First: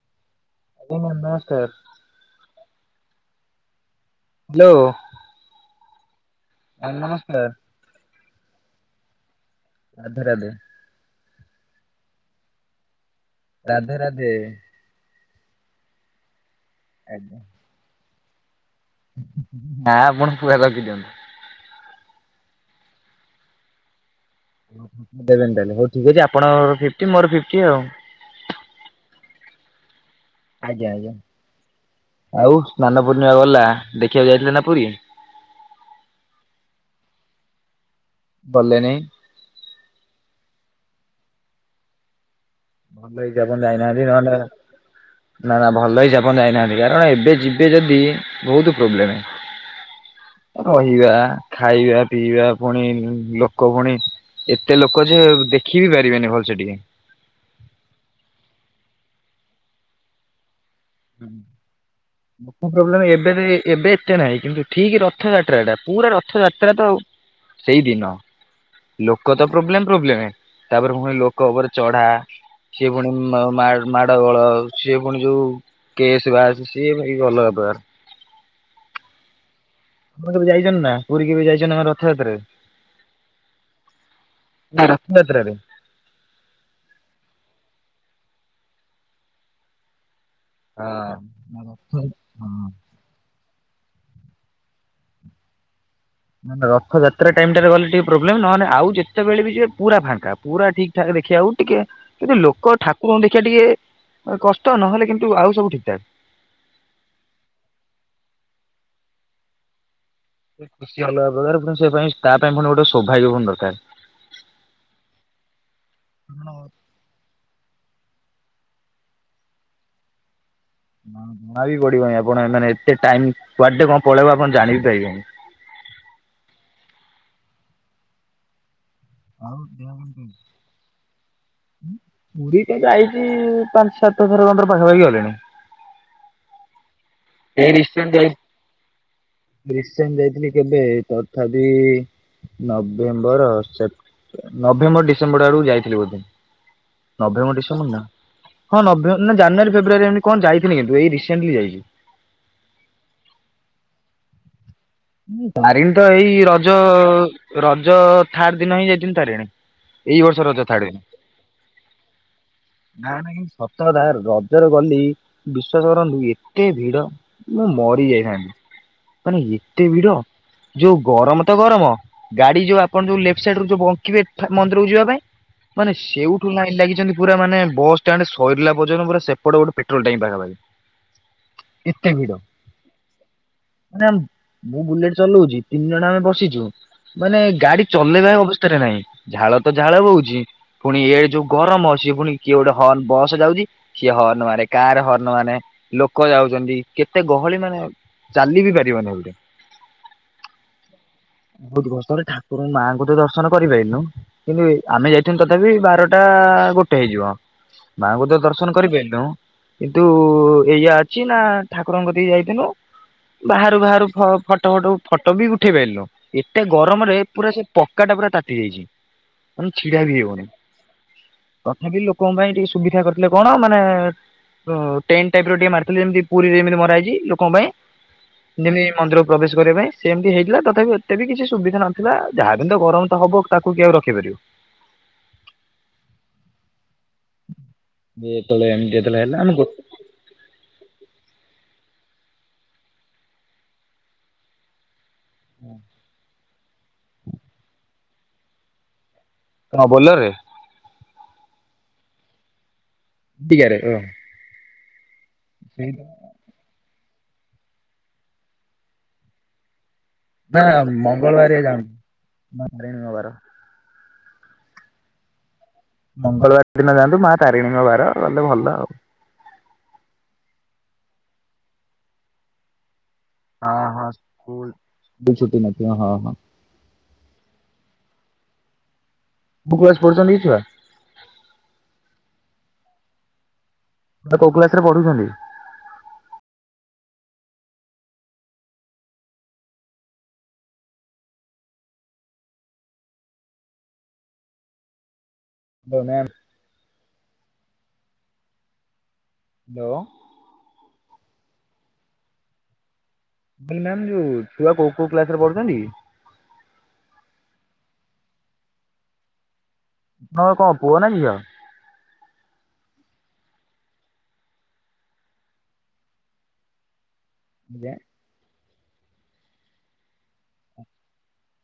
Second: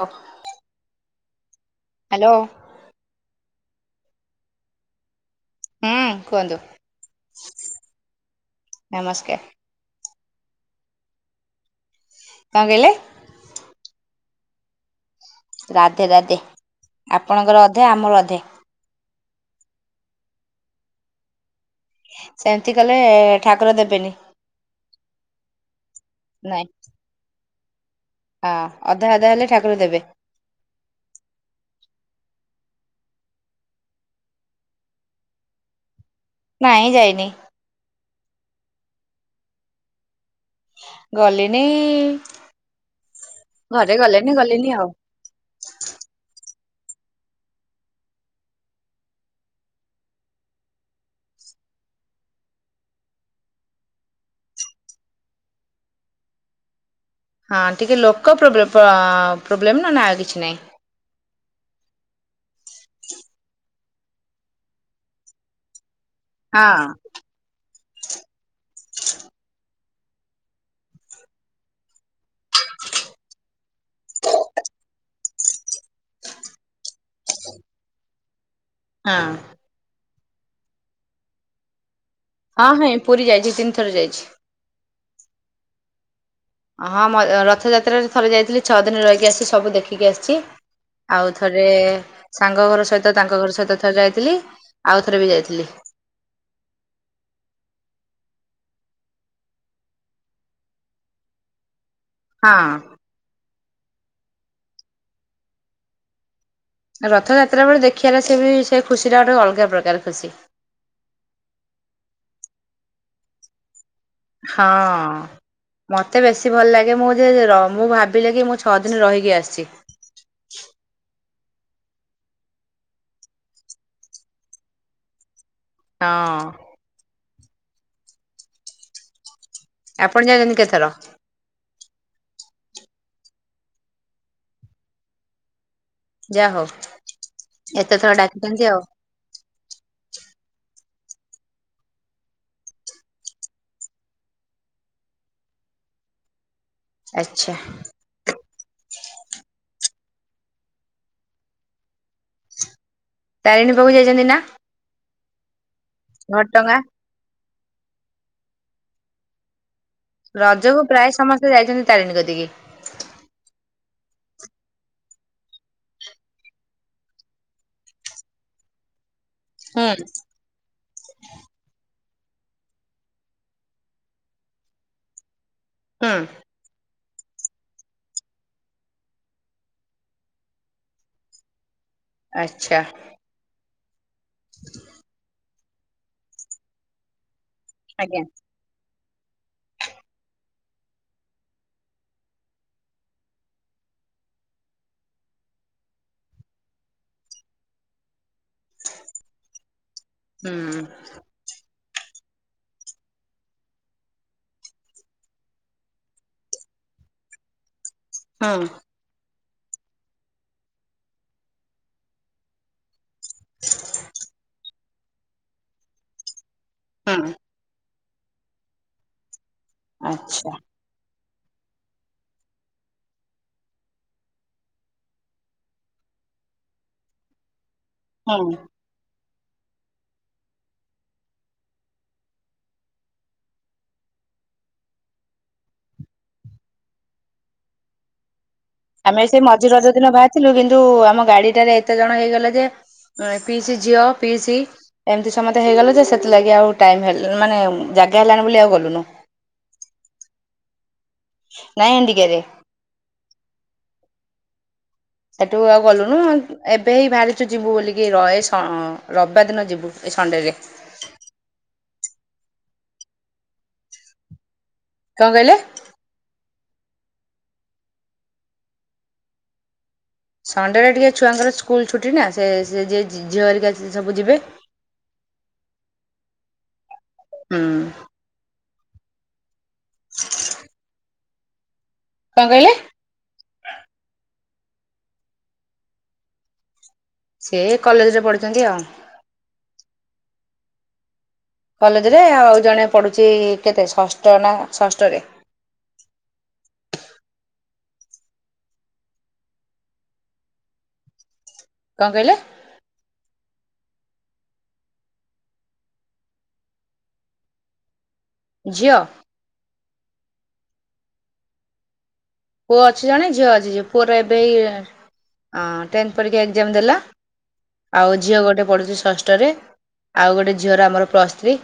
ହ ଆଜ୍ଞ ନମସ୍କାର। ଲୋ ହୁଁ କୁହନ୍ତୁ ଆ ନମସ୍କାର। ନମସ୍କାର। ରାଧେ ରାଧେ। କଣ କହିଲେ? ରାଧେ ରାଧେ। ରାଧେ ରାଧେ। ଆଜ୍ଞା। ଆପଣଙ୍କର ଅଧେ ଆମର ଅଧେ। ନା ଆପଣ ପୁରା ରଖି ଦିଅନ୍ତୁ। ସେମିତି କଲେ ଠାକୁର ଦେବେନି। [inaudible] ଦେବେନି ତାହେଲେ ହଉ ଠିକ ଅଛି ଆପଣ ନାଇଁ ଫିଫ୍ଟି ମୋର ଫିଫ୍ଟି ଆଉ। ହଁ ଅଧା ଅଧା ହେଲେ ଠାକୁର ଦେବେ। ଆଜ୍ଞା, ଆଜ୍ଞା। ଆଉ ସ୍ନାନ ପୂର୍ଣ୍ଣିମା ଗଲା ଦେଖିବାକୁ ଯାଇଥିଲେ ନା ପୁରୀ? ନାଇଁ ଯାଇନି। ଗଲେ ନାଇ। ଗଲିନି ଭଲ ହେଇଚି ଆପଣ ଘରେ ଯାଇନାହାନ୍ତି। ଗଲେନି ନହେଲେ ଗଲିନି ଆଉ ନା ନା ଭଲ ହେଇଚି ଆପଣ ଯାଇନାହା କାରଣ ଏବେ ଯିବେ ଯଦି ବହୁତ ପ୍ରୋବ୍ଲେମ୍। ଅ, ରହିବା, ଖାଇବା, ପିଇବା, ପୁଣି ଲୋକ ପୁଣି ଏତେ ଲୋକ ଯେ ଦେଖି ବି ପାରିବେନି ଭଲ ସେ ଟିକେ। ହଁ ଟିକେ ଲୋକ ପ୍ରବ୍ଲେ ପ-ପ୍ରୋବ୍ଲେମ୍ ନନେ ଆଉ କିଛି ନାହିଁ। ଲୋକ ପ୍ରୋବ୍ଲେମ୍ ଏବେବି ଏବେ ଏତେ ନାହିଁ। କିନ୍ତୁ ଠିକ ରଥଯାତ୍ରା ଟା ପୁରା ର ଥ ହଁ ଯାତ୍ରା ତ ଆଉ ସେଇ ଦିନ ଲୋକ ତ ପ୍ରୋବ୍ଲେମ୍। ପ୍ରବ୍ଲେମ୍ ତାପରେ ପୁଣି ଲୋକ ଉପରେ ଚଢା ସିଏ ପୁଣି ମ-ମା ମାଡ ଗୋଳ ସିଏ ପୁଣି ଯୋଉ କେସ୍ ବାସ୍ ସିଏ ଭାଇ ଅଲଗା ପ୍ରକାର। ହଁ। ଆପଣ କେବେ ଯାଇଚନି ନା, ପୁରୀ କେବେ ଯାଇଚନି ନା ମାନେ ର ଥରେ ଥରେ ହଁ ହଁ ପୁରୀ ଯାଇଛି ତିନି ଥର ଯାଇଛି ନାଁ ରଥଆତ୍ରାରେ। ହଁ ମ ରଥଯାତ୍ରାରେ ଥରେ ଯାଇଥିଲି ଛଅ ଦିନ ରହିକି ଆସଚି ସବୁ ଦେଖିକି ଆସିଚି। ଆଉ ଥରେ ହଁ। ରଥ- ହଁ। ସାଙ୍ଗ ଘର ସହିତ ତାଙ୍କ ଘର ସ ତ ଥର ଯାଇଥିଲି ଆଉ ଥରେ ବି ଯାଇଥିଲି। ନନେ ରଥଯାତ୍ରା ଟାଇମ୍ ଟାରେ ଗଲେ ଟିକେ ପ୍ରୋବ୍ଲେମ୍ ନହେନେ ଆଉ ଯେତେବେଳେ ବି ଯିବେ ପୁରା ଫାଙ୍କା ପୁରା ଠିକ୍ ଠା ଦେଖି ଆଉ ଟିକେ କିନ୍ତୁ ଲୋକ ହଁ ଠାକୁରଙ୍କୁ ଦେଖିବା ଟିକେ ମାନେ କଷ୍ଟ ନହେଲେ କିନ୍ତୁ ଆଉ ସବୁ ଠିକ ଠାକ୍। ଆ ରଥଯାତ୍ରା ବେଳେ ଦେଖିବାର ସେ ବି ସେ ଖୁସିଟା ଗୋଟେ ଅଲଗା ପ୍ରକାର ଖୁସି। ଏ ଖୁସି ଅଲଗା ପ୍ରକାର ପୁଣି ସେ ପାଇଁ ତା ପାଇଁ ପୁଣି ଗୋଟେ ସୌଭାଗ୍ୟ ଫୁଣି ଦରକାର। ହଁ ମତେ ବେଶୀ ଭଲ ଲାଗେ ମୁଁ ଯେ ର ମୁଁ ଭା ବିଲେ କି ମୁଁ ଛଅ ଦିନ ରହିକି ଆସଚି। ହଁ ଜଣା ବି ପଡ଼ିବନି ଆପଣ ଏ ମାନେ ଏତେ ଟାଇମ୍ କ୍ୱାଡ଼େ କଁ ପଳେଇବ ଆପଣ ଜାଣି ବି ପାରିବେନି। ହଁ। ଆଉ ଦେହ କଣ ଆପଣ କେମିତି? ଯାଉଚନ୍ତି କେତର? ପୁରୀ କା ଯଇଚି ପାଞ୍ଚ୍ ସାତଥର ଖଣ୍ଡର ପାଖାପାଖି ଗଲିଣି। ଯା ହେଉ। ଏ ରିସେନ୍ ଯାଇ ରିସେନ୍ ଯାଇଥିଲି। କେବେ ତଥାପି ନଭେମ୍ବର ସେ ନଭେମ୍ବର ଡିସେମ୍ବଡ଼ ଆଡ଼ୁ ଯାଇଥିଲି ବୋଧେ। ଆଚ୍ଛା ନଭେମ୍ବର ଡିସେମ୍ବର ନାଁ ହଁ ନଭେ ନାଁ ଜାନୁଆରୀ ଫେବୃୟାରୀ ଏମିତି କଣ ଯାଇଥିନି କିନ୍ତୁ ଏଇ ରିସେଣ୍ଟଲି ଯାଇଚି। ତାରିଣୀ ପାଖୁ ଯାଇଚନ୍ତି ନାଁ? ଉଁ ତାରିଣୀ ତ ଏଇ ରଜ ରଜ ଥାର୍ଡ଼୍ ଦିନ ହିଁ ଯାଇଥିନି ତାରିଣୀ। ଏଇ ବର୍ଷ ରଜ ରଜକୁ ଥାଡ଼ ଏନ୍ ପ୍ରାୟ ସମସ୍ତେ ଯାଇଛନ୍ତି ତାରିଣୀ କତିକି। ନାଁ ନାହିଁ ସତ ଧାର ରଜରେ ଗଲି ବିଶ୍ଵାସ କରନ୍ତୁ ଏତେ ଭିଡ଼ ମୁଁ ମରି ଯାଇଥାନ୍ତି। ମାନେ ଏତେ ହୁଁ ଭିଡ଼ ଯୋଉ ଗରମ ତ ଗରମ ଗାଡ଼ି ଯୋଉ ଆପଣ ଯୋଉ ଲେପ୍ଟ୍ ସାଇଡ଼୍ ରୁ ଯୋଉ ବଙ୍କିବେ ଠା ମନ୍ଦିରକୁ ଯିବା ପାଇଁ ମାନେ ହୁଁ ସେଉଠୁ ଲାଇନ୍ ଲାଗିଚନ୍ତି। ପୁରା ମାନେ ବସ୍ ଟାଣ୍ଡ୍ ସରିଲା ପର୍ଯ୍ୟନ୍ତ ପୁରା ସେପଟେ ଗୋଟେ ପେଟ୍ରୋଲ୍ ଟାଙ୍କ ପାଖାପାଖି। ଏତେ ଭିଡ ଆଚ୍ଛା। ମାନେ ମୁଁ ବୁଲେଟ୍ ଚଲଉଚି ତିନି ଜଣ ଆମେ ବସିଚୁ ମାନେ ଗାଡ଼ି ଆଜ୍ଞା ଚଲେଇବା ଏ ଅବସ୍ଥାରେ ନାହିଁ। ଝାଳ ତ ଝାଳ ବୋହୁଚି ପୁଣି ଏ ଯୋଉ ଗରମ ସିଏ ଫୁଣି କିଏ ଗୋଟେ ହନ୍ ବସ୍ ଯାଉଚି କିଏ ହ ହନ୍ ମାରେ କାର୍ ହର୍ଣ୍ଣ ମାନେ ଲୋକ ଯାଉଚନ୍ତି କେତେ ଗହଳି ମାନେ ଚାଲି ବି ପାରିବନି ଏଉଟେ। ହୁଁ। ବୋହୁତ ଗସ୍ତରେ ଠାକୁରଉଁ ମାଙ୍କୁ ତ ଦର୍ଶନ କରିପାଇନୋଉ କିନ୍ତୁ ଆମେ ଯାଇଥିନୁ ତଥାପି ବାରଟା ଆ ଗୋଟେ ହେଇଯିବ ମାଙ୍କୁ ତ ହୁଁ ଦର୍ଶନ କରିପାଇଲୁନୋଉ କିନ୍ତୁ ଏଇଯା ଅଛି ନାଁ ଠାକୁରଙ୍କ କତିକି ଯାଇଥିନୁ। ବାହାରୁ ବାହାରୁ ଫ ଫଟ ଫଟ ଉ ଫଟ ବି ଉଠେଇ ପାଇଲୁନୋଉ ଏତେ ଗରମରେ ହୁଁ ପୁରା ସେ ପ କାଟା ପୁରା ତାତି ଯାଇଚି ମାନେ ଛିଡ଼ା ବି ହେଇ ହୋଉନି। ଆଚ୍ଛା ତଥାପି ଲୋକଙ୍କ ପାଇଁ ଟିକେ ସୁବିଧା କରିଥିଲେ କଣ ମାନେ ର ଟେନ୍ ଟାଇପ୍ ର ଟିକେ ମାରିଥିଲେ ଯେମିତି ପୁରୀରେ ଯେମିତି ମରା ହେଇଚି ଲୋକଙ୍କ ପାଇଁ ହୁଁ। ଯେମିତି ମନ୍ଦିର ପ୍ରବେଶ କରିବା ପାଇଁ ସେମତି ହେଇଥିଲା ତଥାପି ଏତେ ବି କିଛି ସୁବିଧା ନଥିଲା ଯାହା ବି ହେନେ ତ ଗରମ ତ ହବ ତାକୁ କି ଆଉ ରଖିପାରିବ? [inaudible] ବେଶ ଆମେ ସେ ମଝି ରଜ ଦିନ ବାହାରିଥିଲୁ କିନ୍ତୁ ଆମ ଗାଡ଼ିଟାରେ ଏ ତେ ଜଣ ହେଇଗଲେ ଯେ ଏଁ ପିଇସି ଝିଅ ପିଇସି ଏମତି ସମତେ ହେଇଗଲେ ଯେ ସେଥିଲାଗି ଆଉ ଟାଇମ୍ ହେଲ୍ ମାନେ ଜାଗା ହେଲାନି ବୋଲି ଆଉ ଗଲୁନୁ। ହଁ ବୋଲର୍ ରେ? ନାଇଁ ଏଣ୍ଡିକି ରେ ଏଟିିକାାରେ ହ ସେଠୁ ଆଉ ଗଲୁନୁ ଏବେ ହି ବାହାରିଛୁ ଯିବୁ ବୋଲିକି ଏ ରବିବାର ଦିନ ଯିବୁ ଏ ସଣ୍ଡେରେ ନା ମଙ୍ଗଳବାରଆ ଯଣ ହାରିଣୀବାର କଣ କହିଲେ ମଙ୍ଗଳବାର ଦିନ ଯାଆନ୍ତୁ ମା ତାରିଣୀଙ୍କ ବାର ଗଲେ ଭଲ ଆଉ ସଣ୍ଡେ ରେ ଟିକେ ଛୁଆଙ୍କର ସ୍କୁଲ ଛୁଟି ନା ସେ ଝିଅ ହେରିକା ହଁ ହଁ ସବୁ ଯିବେ ସ୍କୁଲ ସ୍ ଛଟି ନ ହଁ ହଁ ହୁଁ ବୁକ୍୍ସ ପଚଛ [inaudible] କଣ କହିଲେ କୋଉ କ୍ଲାସ ରେ ପଢୁଛନ୍ତି ସେ କଲେଜ ରେ ପଢିଛନ୍ତି ଆଉ କଲେଜରେ ଆଉ ଜଣେ ପଢୁଛି କେତେ ଷଷ୍ଠ ନା ଷଷ୍ଠରେ ଦଡୋନେନ୍ [unintelligible] ହ୍ୟାଲୋ କଣ କହିଲେ? [unintelligible] ଯୋଉ ଛୁଆ କୋଉ କୋଉ କ୍ଲାସ ରେ ପଢୁଛନ୍ତି? ଝିଅ? ତମର କଣ ପୁଅ ନା ଝିଅ? ପୁଅ ଅଛି ଜଣେ ଝିଅ ଅଛି ପୁଅର ଏବେ ଏଇ ଟେନ୍ଥ ପରୀକ୍ଷା ଏଗଜାମ୍ ଦେଲା। ଆଉ ଝିଅ ଗୋଟେ ପଢୁଛି ଷଷ୍ଠରେ ଆଉ ଗୋଟେ ଝିଅର ଆମର ପ୍ଲସ ଥ୍ରି।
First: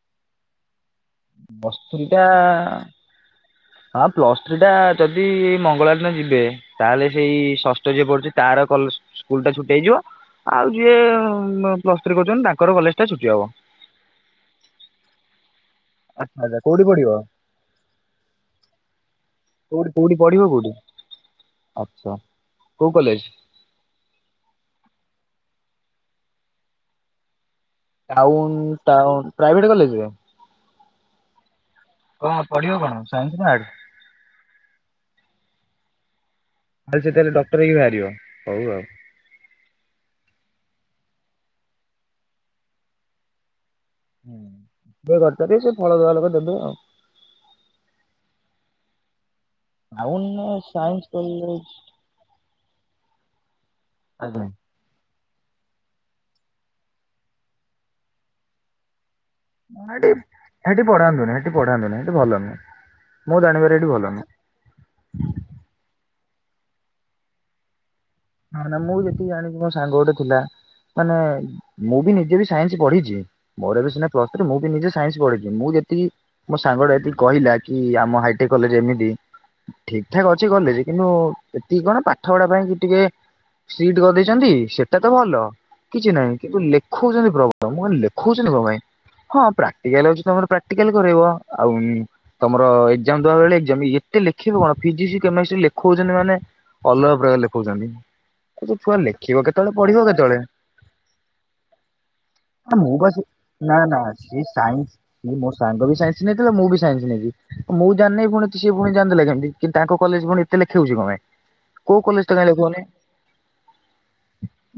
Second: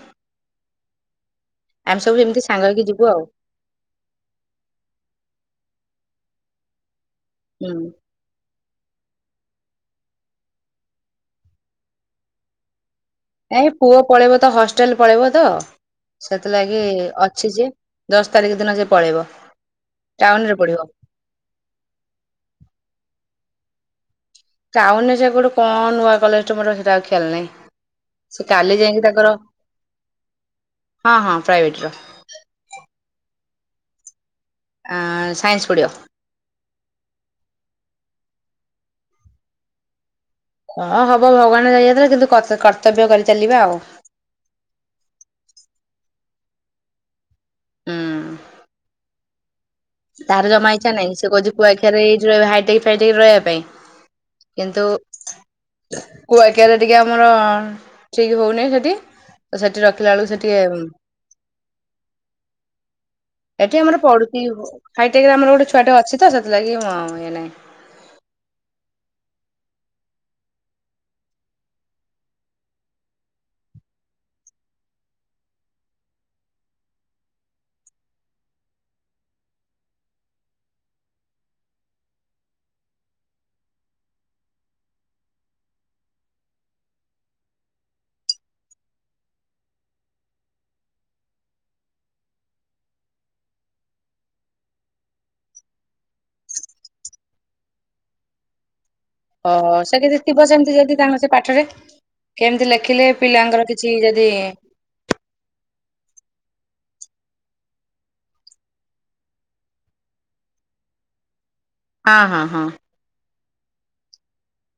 ପ୍ଲସ ଥ୍ରି ଟା ଆଉ ଆ ପ୍ଲସ ଥ୍ରି ଟା ଯଦି [unintelligible] ଯିବେ ତାହେଲେ ସେଇ ହୁଁ ଷଷ୍ଠ ଯିଏ ପଡୁଛି ତାର କଲ ସ୍କୁଲ ଟା ଛୁଟି ହେଇଯିବ, ଆଉ ଯିଏ ପ୍ଲସ୍ ଥ୍ରୀ କରୁଛନ୍ତି ତାଙ୍କର କଲେଜ ଟା ଛୁଟି ହବ। ଏଇ ପୁଅ ପଳେଇବ ତ ହଷ୍ଟେଲ ପଳେଇବ ତ। ଆଚ୍ଛା ଆଚ୍ଛା ସେଥିଲାଗି କୋଉଠି ପଢିବ ଅଛି ଯେ ଦଶ ତାରିଖ ଦିନ ସେ ପଳେଇବ। କୋଉଠି କୋଉଠି ଟାଉନ ପଢିବ ରେ କୋଉଠି, ଆଛା କୋଉ କଲେଜ? ଟାଉନ ରେ ସେ ଗୋଟେ କଣ ନୂଆ କଲେଜଟା ସେଇଟା ଆଉ ଖିଆଲ ନାହିଁ। ସେ ଟାଉନ୍ କାଲି ଯାଇକି ତାଙ୍କର ଟାଉନ୍ ପ୍ରାଇଭେଟ କଲେଜରେ? ହଁ ହଁ ପ୍ରାଇଭେଟ୍ ର। କଣ ପଢ଼ିବ କଣ ସାଇନ୍ସ ନା ଆର୍ଟ୍ସ? ସାଇନ୍ସ ପଡ଼ିବ। ସେ ତାହେଲେ ସେ ତାହେଲେ ଡକ୍ଟର ହେଇକି ବାହାରିବ, ହଉ ଆଉ। ହଁ ହବ ଭଗବାନ [unintelligible] କିନ୍ତୁ କର୍ତ୍ତବ୍ୟ କରି ଚାଲିବା ଆଉ। ହୁଁ କରିପାରିବେ ସେ [unintelligible] ହୁଁ। ଟାଉନ ତାର ଜମା ଇଚ୍ଛା ସାଇନ୍ସ ନାଇଁ ସେ କଲେଜ କହୁଛି, କୁଆଖିଆରେଇ ଏଇ ଯୋଉ ହାଇଟେକ୍ ଫାଇଟେକ୍ ରେ ରହିବା ପାଇଁ। ଆଜ୍ଞା। କିନ୍ତୁ କୁଆଖୀଆରେ ଟିକେ ଆମର ଠିକ ହଉନି ସେଠି। ତ ରଖିଲା ସେଠି ବେଳକୁ ସେ ଟିକେ ସେଠି ପଢାନ୍ତୁନି ସେଠି ପଢାନ୍ତୁନି ସେଠି ଭଲ ନୁହଁ। ମୁଁ ଜାଣିବାରେ ଏଠି ହେଠି ଆମର ଭଲ ନୁହଁ। ପଡୁଛି [unintelligible] ହାଇଟେକ୍ ରେ ଆମର ଗୋଟେ ଛୁଆଟେ ଅଛି ତ, ସେଥିଲାଗି ମୁଁ ଇଏ ନାଇଁ। ହଁ ନା ମୁଁ ଯେତିକି ଜାଣିଛି ମୋ ସାଙ୍ଗ ଗୋଟେ ଥିଲା। ମାନେ ମୁଁ ବି ନିଜେ ବି ସାଇନ୍ସ ପଢିଛି, ମୋର ଏବେ ସିନା ପ୍ଲସ ଥ୍ରି ମୁଁ ବି ନିଜେ ସାଇନ୍ସ ପଢ଼ିଛି। ସେଠି ମୋ ସାଙ୍ଗଟା ଏତିକି କହିଲା କି ଆମ ହାଇଟେକ୍ କଲେଜ ଏମିତି। ଠିକ ଠାକ ଅଛି କଲେଜ କିନ୍ତୁ ଏତିକି କଣ ପାଠ ପଢା ପାଇଁ ଟିକେ ସିଟ କରିଦେଇଛନ୍ତି ସେଟା ତ ଭଲ। କିଛି ନାହିଁ କିନ୍ତୁ ଲେଖଉଛନ୍ତି ପ୍ରବଳ ମୁଁ [unintelligible] ଲେଖଉଛନ୍ତି [unintelligible] ପାଇଁ? ହଁ ପ୍ରାକ୍ଟିକାଲ ଅଛି ତମର ପ୍ରାକ୍ଟିକାଲ କରେଇବ ଆଉ ତମର ଏଗଜାମ ଦବା ବେଳେ ଏଗଜାମ ଏ ଏତେ ଲେଖିବେ କଣ ଫିଜିକ୍ସ କେମିଷ୍ଟ୍ରି ଲେଖୋଉଚନ୍ତି ମାନେ ଅଲଗା ପ୍ରକାର ଲେଖୋଉଚନ୍ତି। ଛୁଆ ଲେଖିବ କେତେବେଳେ ଓହୋ ସେ ପଢିବ କିଛି କେତେବେଳେ? ଥିବ ସେମିତି ଯଦି ତାଙ୍କ ସେ ପାଠରେ କେମିତି ଆ ମୁଁ ଲେଖିଲେ ପା ସେ ପିଲାଙ୍କର ନା କିଛି ନା ଯଦି ସେଇ ସାଇନ୍ସ ମୋ ସାଙ୍ଗ ବି ସାଇନ୍ସ ନେଇ ଥିଲା ମୁଁ ବି ସାଇନ୍ସ ନେଇଚି ମୁଁ ଜାଣିନେଇଁ ପୁଣି ତ ସିଏ ପୁଣି ଜାଣଦେଲା କେମିତି କି ତାଙ୍କ କଲେଜ ପୁଣି ଏତେ ଲେଖେଉଚି କଣ ପାଇଁ? କୋଉ ହଁ କଲେଜ ତ ହଁ କାଇଁ ହଁ ଲେଖୋଉନି।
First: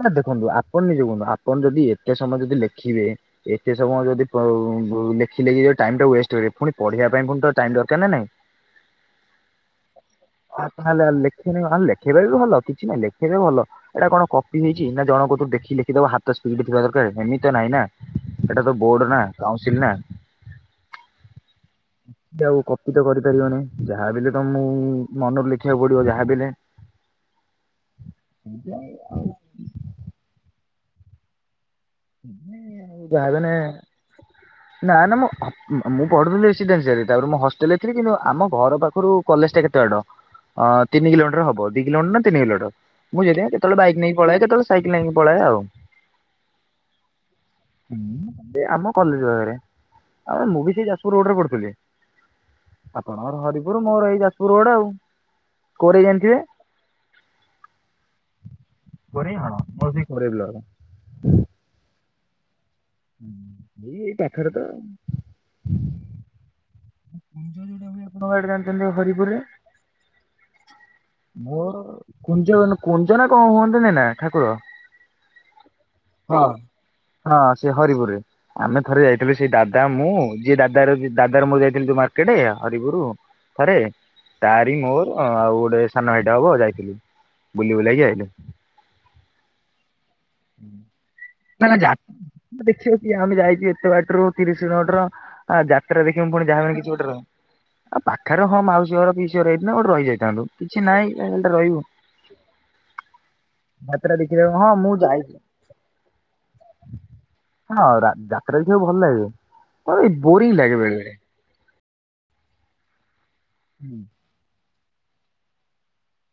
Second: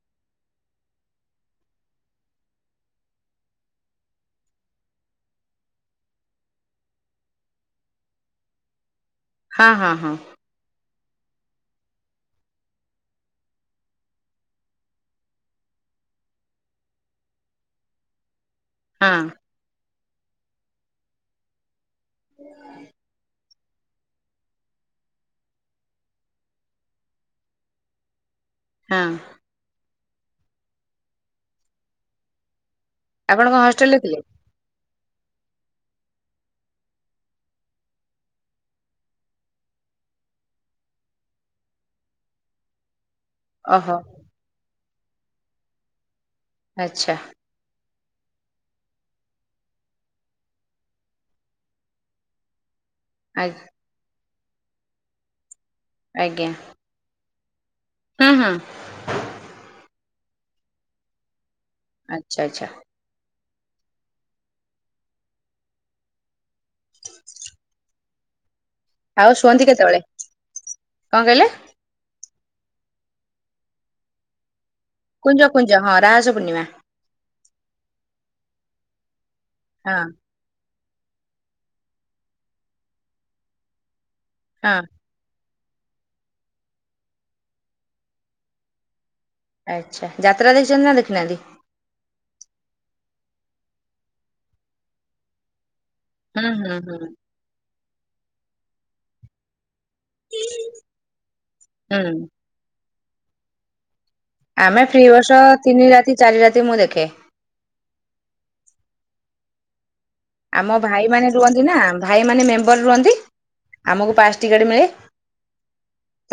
ମାନେ ଦେଖନ୍ତୁ ଆପଣ ନିଜେ କୁହନ୍ତୁ ଆପଣ ଯଦି ଏତେ ସମୟ ଯଦି ଲେଖିବେ, ଏତେ ସମୟ ଯଦି ପ ଉ ଲେଖିଲେଖି ଯୋଉରା ଟାଇମ୍ ଟା ୱେଷ୍ଟ କରିବେ ଫୁଣି ପଢିବା ଫୁଣି ତ ଟାଇମ୍ ଦରକାର ନା ନାଇଁ? ହଁ ହଁ ହଁ। ହଁ ନହେଲେ ଲେଖିନିଅ ହଁ ଲେଖେଇବା ବି ଭଲ କିଛି ନହିଁ ଲେ ସିଏ ବି ଭଲ ଏଇଟା କଣ କପି ହେଇଚି ନା ଜଣକ କତୁରୁ ଦେଖିକି ଲେଖିଦବ ହାତ ସ୍ପିଡ୍ ଥିବା ଦରକାର ଏମିତି ତ ନାଇଁ ନା। ଏଟା ତ ବୋର୍ଡ ହଁ ନା କାଉନସିଲ ନା। ଏ ଆଉ କପି ତ କରିପାରିବନି। ଯାହା ବି ହେଲେ ତମକୁ ମନରୁ ଲେଖିବାକୁ ପଡିବ ଯାହା ବି ହେଲେ ହଁ [unintelligible] ହୁଁ। ଆପଣ କଣ ହଷ୍ଟେଲରେ ଥିଲେ? ନା ନା ମୁଁ ଅମ୍ ମୁଁ ପଢୁଥିଲି ରେସିଡେନସିଆରେ ତାପରେ ମୁଁ ହଷ୍ଟେଲରେ ଥିଲି କିନ୍ତୁ ଆମ ଘର ପାଖରୁ କଲେଜଟା କେତ ଦେଢ ଅ ତିନି କିଲୋମିଟର ହବ ଦି କିଲୋମିଟର ନା ତିନି କିଲୋମିଟର। ମୁଁ ଯଦି କେତେବେଳେ ଓହୋ ବାଇକ ନେଇକି ପଳଏ କେତେବେଳେ ସାଇକେଲ ନେଇକି ପଳଏ ଆଉ। ଆଚ୍ଛା। ହୁଁ ଆମ କଲଜେ ପାଖରେ। ଆଉ ମୁଁ ବି ସେଇ ଯାଜପୁର ରୋଡରେ ପଡଥୁଲି। ଆପଣଙ୍କର ଘଳ ହରିପୁରୁ ମୋର ଏଇ ଯାଜପୁର ରୋଡ ଆଉ କୋରେଇ ଜାଣିଥିବେ। ଆଜ୍ଞା ହୁଁ ହୁଁ କୋରେଇ ହଁ ମୋର ସେଇ କୋରେଇ ବ୍ଲକ। ଆଛା ଆଛା। ଉଁ ଏଇ ଏଇ ପାଖରେ ତ। [unintelligible] [unintelligible] ଆଉ ହରିପୁରରେ ଶୁଅନ୍ତି କେତେବେଳେ କଣ କହିଲେ? ଭୋର କୁଞ୍ଜବନ କୁଞ୍ଜ ନା କଣ ହୁଅନ୍ତି ନେଇ ନା ଠାକୁର। କୁଞ୍ଜ କୁଞ୍ଜ ରାହାସ ହଁ ପୂର୍ଣ୍ଣିମା ହଁ ସିଏ ହରିପୁରରେ। ଆମେ ଥରେ ଯାଇଥିଲୁ ସେଇ ଦାଦା ହଁ ମୁଁ ଯିଏ ଦାଦର ଯି ଦାଦାର ମୋର ଯାଇ ଥିଲି ଯୋଉ ମାର୍କେଟେ ହରିପୁରୁ ଥରେ ତାରି ହଁ ମୋର ଆଉ ଗୋ ଟେ ସାନ ଭାଇଟା ହବ ଆଉ ଯାଇଥିଲି ବୁଲିବୁଲାକି ଆଇଲି ଆଚ୍ଛା ଯାତ୍ରା ଦେଖଚନ୍ତି ନା ଦେଖନା ନା ନା ଯା ଦେଖିବ କିଏ ଆମେ ଯାଇଚୁ ଏତେ ବାଟରୁ ତିରିଶି କିଲୋମିଟର ଆ ଯା ପାଖରେ ଦେଖିବୁ ପୁଣି ହୁଁ ଯାହାବି ହୁଁ କିଛି ହୁଁ ଗୋଟେର ଆଉ ପାଖରେ ହଁ ମାଉସୀ ଘର ହେଇ ନା ଗୋଟେ ରହିଯାଇଥାନ୍ତୁ କିଛି ନାଇଁ କାଇଁ ଖାଲିଟାରେ ରହିବୁ। ହୁଁ ସେଟା ଦେଖିଦବ ହଁ ଆମେ ମୁଁ ଫ୍ରି ବର୍ଷ ଯାଇଚି। ତିନି ରାତି ଚାରି ରାତି ମୁଁ ଦେଖେ। ହଁ ରା ଯାତ୍ରା ଦେଖିବାକୁ ଭଲ ଲାଗିବ। ଆମ ଭାଇମାନେ ରୁହନ୍ତି ନା ଭାଇମାନେ ମେମ୍ବର ରୁହନ୍ତି ହୁଁ ଆମକୁ ପାସ୍ ଟିକେଟ ମିଳେ।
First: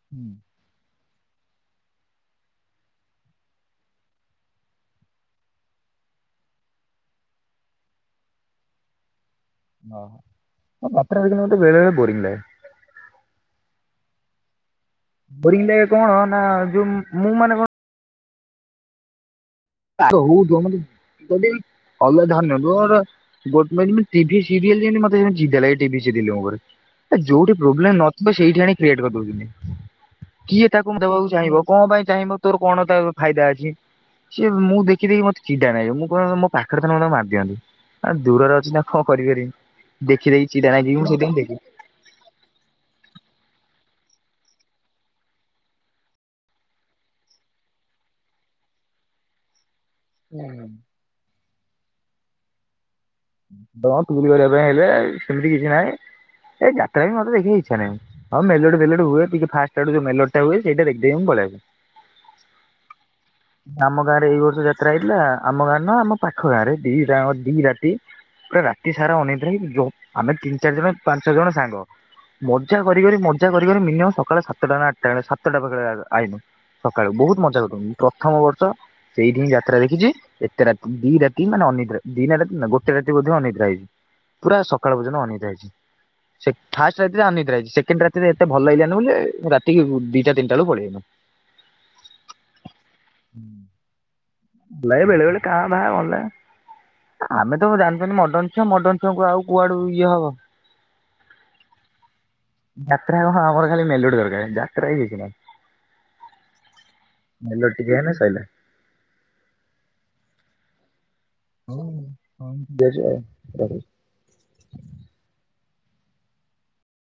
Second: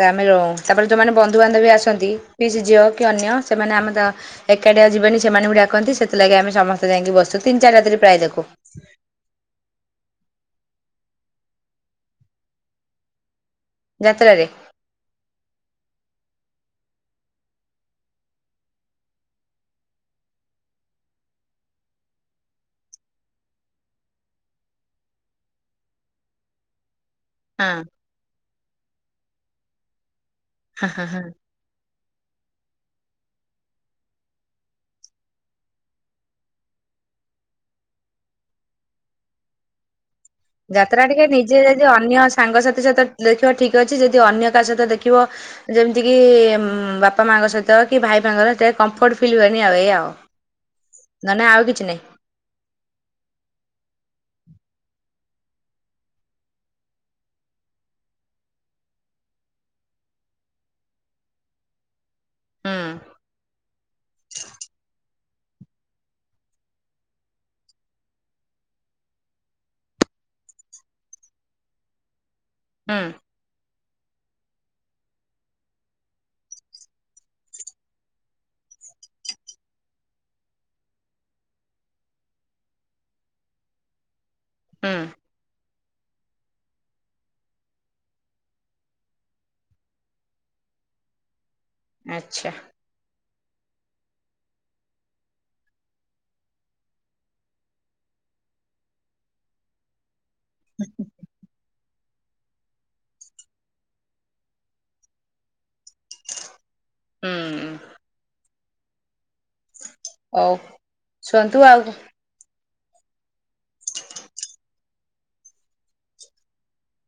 ତା ଆମେ ହୁଁ ରଉଁ ତାପ ସେମାନେ ବନ୍ଧୁବାନ୍ଧବ ବି ଆସନ୍ତି ପିଇସି ଝିଅ କି ଅନ୍ୟ ସେମାନେ ଆମେ ତା ଏକାଟିଆ ଯିବେନି ସେମାନେ ବି ଡାକନ୍ତି। ସେଥିଲାଗି ଆମେ ସମସ୍ତେ ଯାଇଁକି ବସୁ ତିନି ଚାରି ରାତିରେ ପ୍ରାୟେ ଦେଖୁ। ଅହ ହଁ ମତେ [unintelligible] ବେଳେବେଳେ ବୋରିଂ ଲାଗେ। ଯାତ୍ରାରେ? ବୋରିଂ ଲାଗେ କଣ ନା ଯୋଉ ମୁଁ ମାନେ କଣ ତା ହୋଉ ଯୋମିତି ଯଦିବି ଅଲଗା ଧରନିଅନ୍ତୁ ଗୋଟେ ଗୋ ମାନ ମାନେ ଟିଭି ସିରିଏଲ ଯେମତେ ମତେ ବି ସେମତି ଚିଡାଲାଗେ ଟିଭି ସିରିଏଲଙ୍କ ଓପରେ। ଏ ଯୋଉଠି ହଁ ପ୍ରୋବ୍ଲେମ ନଥିବ ସେଇଠି ଆଣି କ୍ରିଏଟ କରିଦଉଛନ୍ତି। କିଏ ହଁ ତାକୁ ହଁ ହଁ ଦେବାକୁ ଚାହିଁବ କଣ ପାଇଁ ଚାହିଁବ ତୋର କଣ ତା ଫାଇଦା ଅଛି। ସିଏ ମୁଁ ଦେଖି ଦେଖି ମତେ ଚିଡ଼ା ନାଗେ ମୁଁ କହେ ମୋ ପାଖରେ ଥିଲେ ମୁଁ ତାକୁ ମାରିଦିଅନ୍ତି। ଆ ଦୂରରେ ଅଛି ନା କଣ କରିପାରିବି। ଦେଖିଦେଖି ଚିଡା ନାଗିକି ଯାତ୍ରା ମୁଁ ଟିକେ ସେଇଥିପାଇଁ ଦେଖେ। ନିଜେ ଯଦି ଅନ୍ୟ ସାଙ୍ଗସାଥି ସହିତ ଦେଖିବ ଠିକ। ଅଛି ଯଦି ଅନ୍ୟ କାହା ସହିତ ଦେଖିବ ଯେମିତି କି ବାପା ମାଙ୍କ ସହିତ କି ଭାଇ ଫାଇଙ୍କ। କମଫର୍ଟ ଫିଲ୍ ହୁଏନି ଆଉ ଏଇଆ ଆଉ ନ ନାଇ ଆଉ କିଛି ନାଇଁ। ବ ପିରିୟଡ଼ ଏବେ ହେଲେ ସେମିତି କିଛି ନହିଁ। ଏ ଯାତ୍ରା ବି ମତେ ଦେଖିବାକୁ ଇଚ୍ଛା ନାଁଇ ହଁ ମଲୋଡି ଫେଲୋଡ଼ି ହୁଏ ଟିକେ ଫାଷ୍ଟ ଆଡୁ ଯୋଉ ମେଲୋଡ଼ି ଟା ହୁଏ ସେଇଟା ଦେଖି ଦେଇକି ମୁ ପଳେଇ ଆସେ। ହୁଁ। ଆମ ଗାଁ ରେ ଏଇ ବର୍ଷ ଯାତ୍ରା ହେଇଥିଲା ଆମ ଗାଁରେ ନୁହଁ ଆମ ପାଖ ଗାଁରେ ଦିଟା ଯାଙ୍କ ଦି ରାତି। ପୁରା ରାତି ସାରା ଅନିଦ୍ରା ହେଇ ଜ ଆମେ ତିନି ଚାରି ଜଣ ପାଞ୍ଚ ଜଣ ସାଙ୍ଗ। ମଜା କରି ହୁଁ କରି ମଜା କରି କରି ମିନିମମ ସକାଳେ ସାତଟା ନ ଆଟା ବଳେ ସାତଟା ପାଖରେ ଆଇଲୁ। ସକାଳୁ ବହୁତ ମଜା କରୁ ମୁଁ ପ୍ରଥମ ବର୍ଷ ସେଇଟି ହିଁ ଯାତ୍ରା ଦେଖିଛି ଏତେ ରାତି ଦି ରାତି ମାନେ। ଅନିଦ୍ରା ଦି ଟା ରାତି ନା ଗୋଟେ ରାତି ବୋଧେ ଅନିଦ୍ରା ହେଇଛି ପୁରା ହୁଁ ସକାଳ ପର୍ଯ୍ୟନ୍ତ ଅନିଦ୍ରା ହେଇଛି। ସେ ଫାଷ୍ଟ ରାତିରେ ଅନିଦ୍ରା ହେଇଚି ସେକଣ୍ଡ ରାତିରେ ଏତେ ଭଲ ଲାଗିଲାନି ବୋଲି ରାତିି ଦି ଟା ତିନିଟା ବେଳକୁ ପଳେଆଇଲୁ। ଆଚ୍ଛା। ହୁଁ ବେଳେ ବେଳେ କା ଭାଁ ଭଲ ଲାଗେ ଆମେ। ତ ସବୁ ଜାଣିଛନ୍ତି ମଡନ ଛୁଆ ମଡନ ଛୁଆଙ୍କୁ ଆଉ କୁଆଡୁ ଇଏ ହବ। ଆ [inaudible] ଯାତ୍ରା ରେ ହଁ ଆମର ଖାଲି ମେଲୋଡି ଦରକାର ଯାତ୍ରା ରେ କିଛି ନାହିଁ। ହ [inaudible] ମେଲୋଡ଼ି ଟିକେ ହେଲେ ସଇଲା। ଅଉ। ହୁଁ ହୁଁ। [unintelligible]